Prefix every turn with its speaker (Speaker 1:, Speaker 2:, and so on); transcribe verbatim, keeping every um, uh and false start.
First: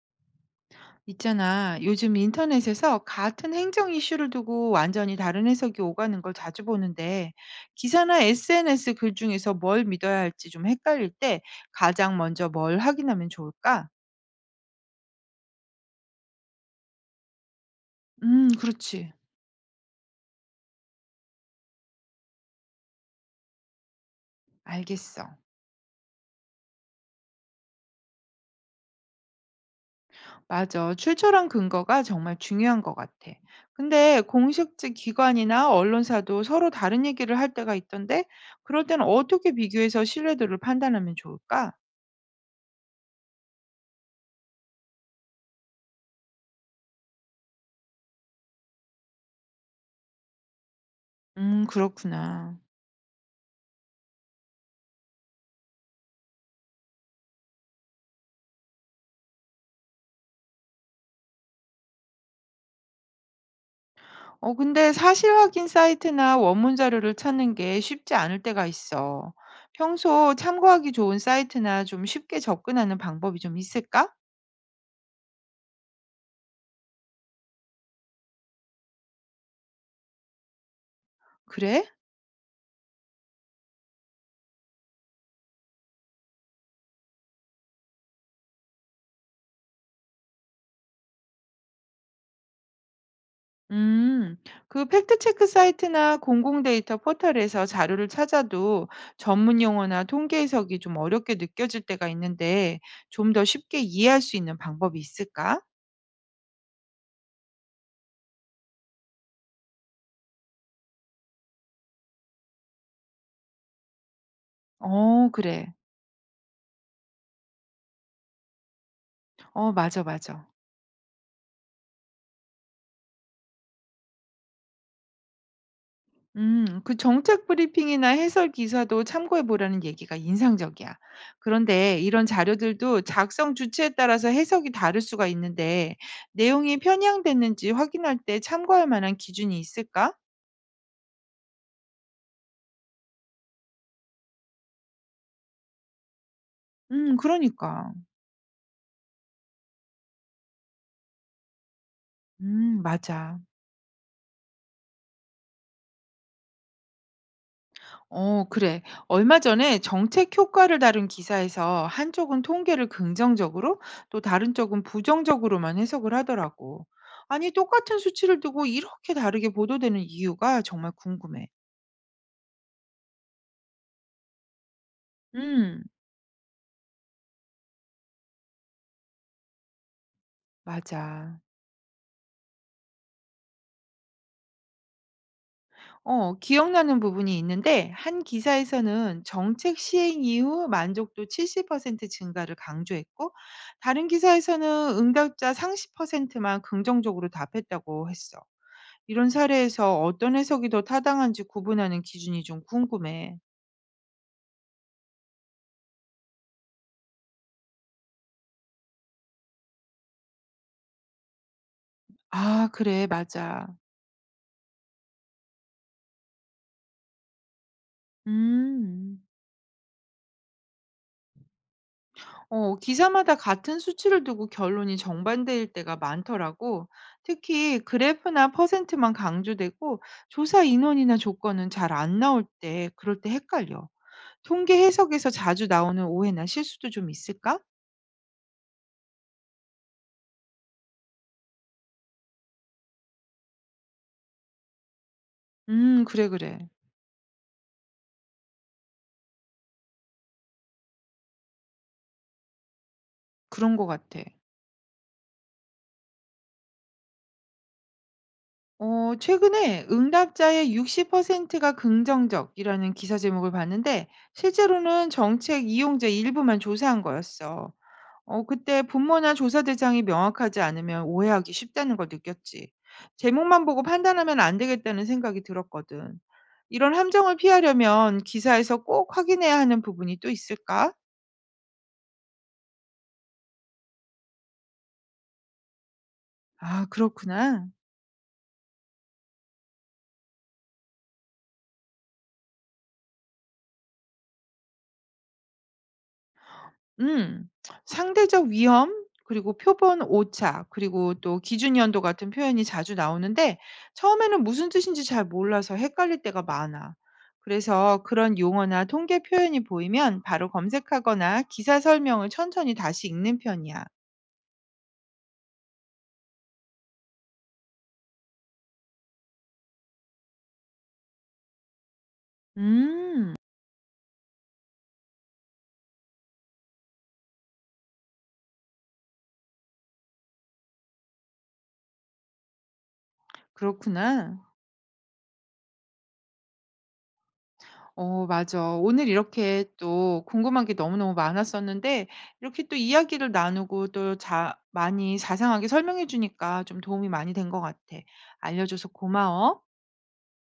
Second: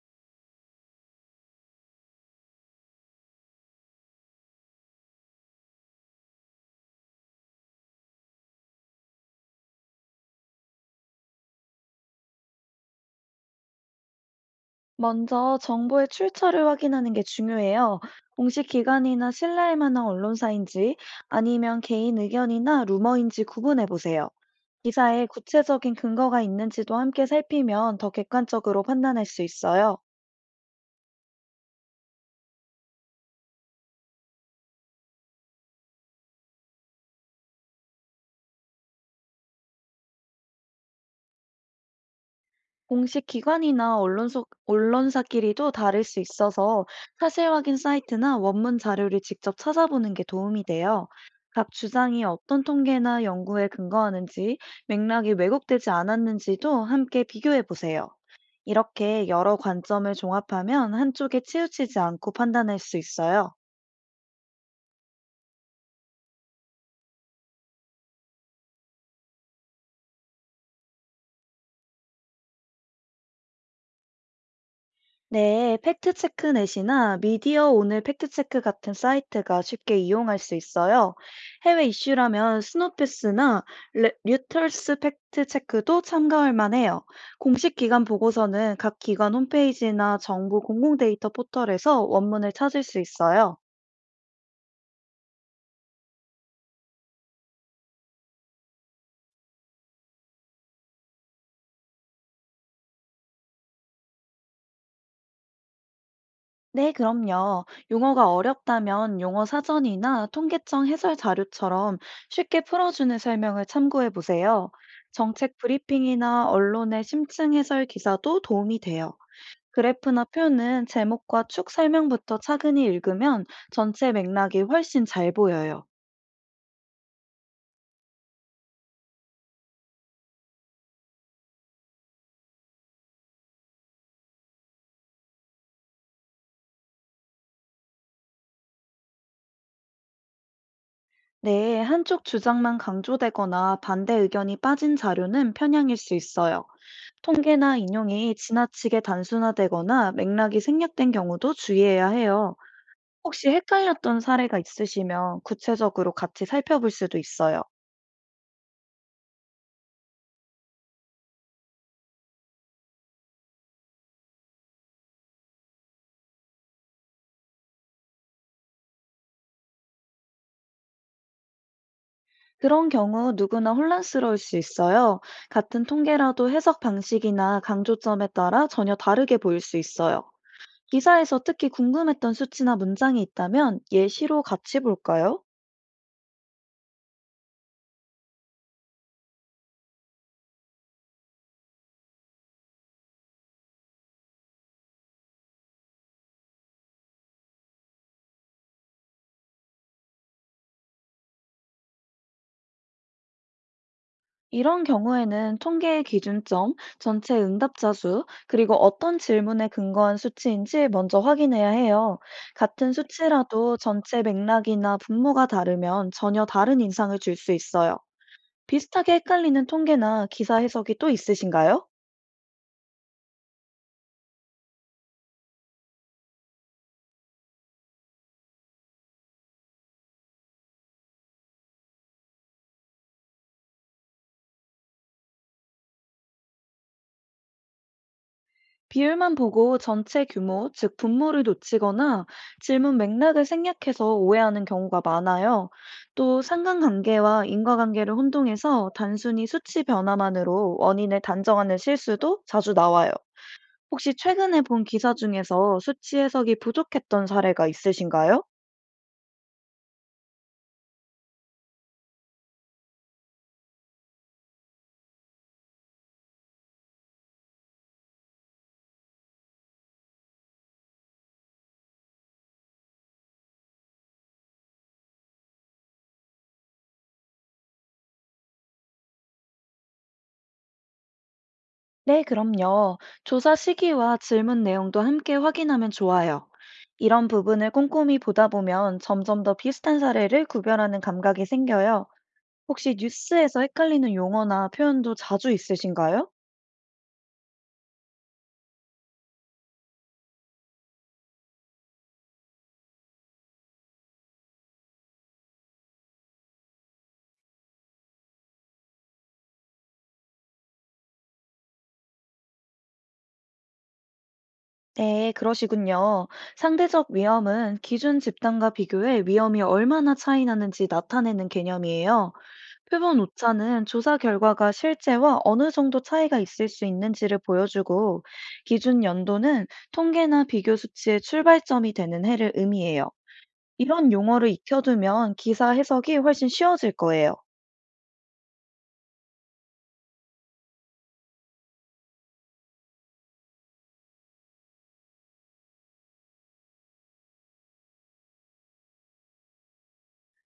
Speaker 1: 있잖아. 요즘 인터넷에서 같은 행정 이슈를 두고 완전히 다른 해석이 오가는 걸 자주 보는데, 기사나 에스엔에스 글 중에서 뭘 믿어야 할지 좀 헷갈릴 때 가장 먼저 뭘 확인하면 좋을까?
Speaker 2: 먼저 정보의 출처를 확인하는 게 중요해요.
Speaker 1: 음,
Speaker 2: 공식
Speaker 1: 그렇지.
Speaker 2: 기관이나 신뢰할 만한 언론사인지 아니면 개인 의견이나 루머인지 구분해 보세요. 기사에
Speaker 1: 알겠어.
Speaker 2: 구체적인 근거가 있는지도 함께 살피면 더 객관적으로 판단할 수 있어요.
Speaker 1: 맞아. 출처랑 근거가 정말 중요한 것 같아. 근데 공식적 기관이나 언론사도 서로 다른 얘기를 할 때가 있던데, 그럴 때는 어떻게 비교해서 신뢰도를 판단하면 좋을까?
Speaker 2: 공식 기관이나 언론소, 언론사끼리도 다를 수 있어서 사실 확인 사이트나 원문 자료를 직접 찾아보는 게 도움이 돼요.
Speaker 1: 음,
Speaker 2: 각 주장이
Speaker 1: 그렇구나.
Speaker 2: 어떤 통계나 연구에 근거하는지, 맥락이 왜곡되지 않았는지도 함께 비교해 보세요. 이렇게 여러 관점을 종합하면 한쪽에 치우치지 않고 판단할 수 있어요.
Speaker 1: 어, 근데 사실 확인 사이트나 원문 자료를 찾는 게 쉽지 않을 때가 있어. 평소 참고하기 좋은 사이트나 좀 쉽게 접근하는 방법이 좀 있을까?
Speaker 2: 네, 팩트체크 넷이나 미디어 오늘 팩트체크 같은 사이트가 쉽게 이용할 수 있어요.
Speaker 1: 그래?
Speaker 2: 해외 이슈라면 스노피스나 레- 류터스 팩트체크도 참가할 만해요. 공식 기관 보고서는 각 기관 홈페이지나 정부 공공 데이터 포털에서 원문을 찾을 수 있어요.
Speaker 1: 음, 그 팩트체크 사이트나 공공데이터 포털에서 자료를 찾아도 전문 용어나 통계 해석이 좀 어렵게 느껴질 때가 있는데 좀 더 쉽게 이해할 수 있는 방법이 있을까?
Speaker 2: 네, 그럼요. 용어가 어렵다면 용어 사전이나 통계청 해설 자료처럼 쉽게 풀어주는 설명을 참고해 보세요.
Speaker 1: 어,
Speaker 2: 정책
Speaker 1: 그래.
Speaker 2: 브리핑이나 언론의 심층 해설 기사도 도움이 돼요.
Speaker 1: 어, 맞아,
Speaker 2: 그래프나
Speaker 1: 맞아.
Speaker 2: 표는 제목과 축 설명부터 차근히 읽으면 전체 맥락이 훨씬 잘 보여요.
Speaker 1: 음, 그 정책 브리핑이나 해설 기사도 참고해 보라는 얘기가 인상적이야. 그런데 이런 자료들도 작성 주체에 따라서 해석이 다를 수가 있는데 내용이 편향됐는지 확인할 때 참고할 만한 기준이 있을까?
Speaker 2: 네, 한쪽 주장만 강조되거나 반대 의견이 빠진 자료는 편향일 수 있어요.
Speaker 1: 음,
Speaker 2: 통계나
Speaker 1: 그러니까.
Speaker 2: 인용이 지나치게 단순화되거나 맥락이 생략된 경우도 주의해야 해요.
Speaker 1: 음, 맞아.
Speaker 2: 혹시 헷갈렸던 사례가 있으시면 구체적으로 같이 살펴볼 수도 있어요.
Speaker 1: 어, 그래. 얼마 전에 정책 효과를 다룬 기사에서 한쪽은 통계를 긍정적으로 또 다른 쪽은 부정적으로만 해석을 하더라고. 아니, 똑같은 수치를 두고 이렇게 다르게 보도되는 이유가 정말 궁금해.
Speaker 2: 그런 경우 누구나 혼란스러울 수 있어요.
Speaker 1: 음,
Speaker 2: 같은 통계라도 해석 방식이나 강조점에 따라 전혀 다르게 보일 수 있어요. 기사에서
Speaker 1: 맞아.
Speaker 2: 특히 궁금했던 수치나 문장이 있다면 예시로 같이 볼까요?
Speaker 1: 어, 기억나는 부분이 있는데 한 기사에서는 정책 시행 이후 만족도 칠십 퍼센트 증가를 강조했고 다른 기사에서는 응답자 삼십 퍼센트만 긍정적으로 답했다고 했어. 이런 사례에서 어떤 해석이 더 타당한지 구분하는 기준이 좀 궁금해.
Speaker 2: 이런 경우에는 통계의 기준점, 전체 응답자 수, 그리고 어떤 질문에 근거한 수치인지 먼저 확인해야 해요.
Speaker 1: 아,
Speaker 2: 같은
Speaker 1: 그래, 맞아.
Speaker 2: 수치라도 전체 맥락이나 분모가 다르면 전혀 다른 인상을 줄 수 있어요. 비슷하게
Speaker 1: 음.
Speaker 2: 헷갈리는 통계나 기사 해석이 또 있으신가요?
Speaker 1: 어, 기사마다 같은 수치를 두고 결론이 정반대일 때가 많더라고. 특히 그래프나 퍼센트만 강조되고 조사 인원이나 조건은 잘 안 나올 때, 그럴 때 헷갈려. 통계 해석에서 자주 나오는 오해나 실수도 좀 있을까?
Speaker 2: 비율만 보고 전체 규모, 즉 분모를 놓치거나 질문 맥락을 생략해서 오해하는 경우가 많아요.
Speaker 1: 음, 그래,
Speaker 2: 또
Speaker 1: 그래.
Speaker 2: 상관관계와 인과관계를 혼동해서 단순히 수치 변화만으로 원인을 단정하는 실수도 자주 나와요.
Speaker 1: 그런 것
Speaker 2: 혹시
Speaker 1: 같아.
Speaker 2: 최근에 본 기사 중에서 수치 해석이 부족했던 사례가 있으신가요?
Speaker 1: 어, 최근에 응답자의 육십 퍼센트가 긍정적이라는 기사 제목을 봤는데, 실제로는 정책 이용자 일부만 조사한 거였어. 어, 그때 분모나 조사 대상이 명확하지 않으면 오해하기 쉽다는 걸 느꼈지. 제목만 보고 판단하면 안 되겠다는 생각이 들었거든. 이런 함정을 피하려면 기사에서 꼭 확인해야 하는 부분이 또 있을까?
Speaker 2: 네, 그럼요. 조사 시기와 질문 내용도 함께 확인하면 좋아요.
Speaker 1: 아,
Speaker 2: 이런
Speaker 1: 그렇구나.
Speaker 2: 부분을 꼼꼼히 보다 보면 점점 더 비슷한 사례를 구별하는 감각이 생겨요. 혹시 뉴스에서 헷갈리는 용어나 표현도 자주 있으신가요?
Speaker 1: 음. 상대적 위험 그리고 표본 오차 그리고 또 기준 연도 같은 표현이 자주 나오는데 처음에는 무슨 뜻인지 잘 몰라서 헷갈릴 때가 많아. 그래서 그런 용어나 통계 표현이 보이면 바로 검색하거나 기사 설명을 천천히 다시 읽는 편이야.
Speaker 2: 네, 그러시군요. 상대적 위험은 기준 집단과 비교해 위험이 얼마나 차이 나는지 나타내는 개념이에요. 표본
Speaker 1: 음.
Speaker 2: 오차는 조사 결과가 실제와 어느 정도 차이가 있을 수 있는지를 보여주고, 기준 연도는 통계나 비교 수치의 출발점이 되는 해를 의미해요. 이런
Speaker 1: 그렇구나.
Speaker 2: 용어를 익혀두면 기사 해석이 훨씬 쉬워질 거예요.
Speaker 1: 어 맞아. 오늘 이렇게 또 궁금한 게 너무너무 많았었는데 이렇게 또 이야기를 나누고 또 자 많이 자상하게 설명해 주니까 좀 도움이 많이 된 것 같아. 알려줘서 고마워.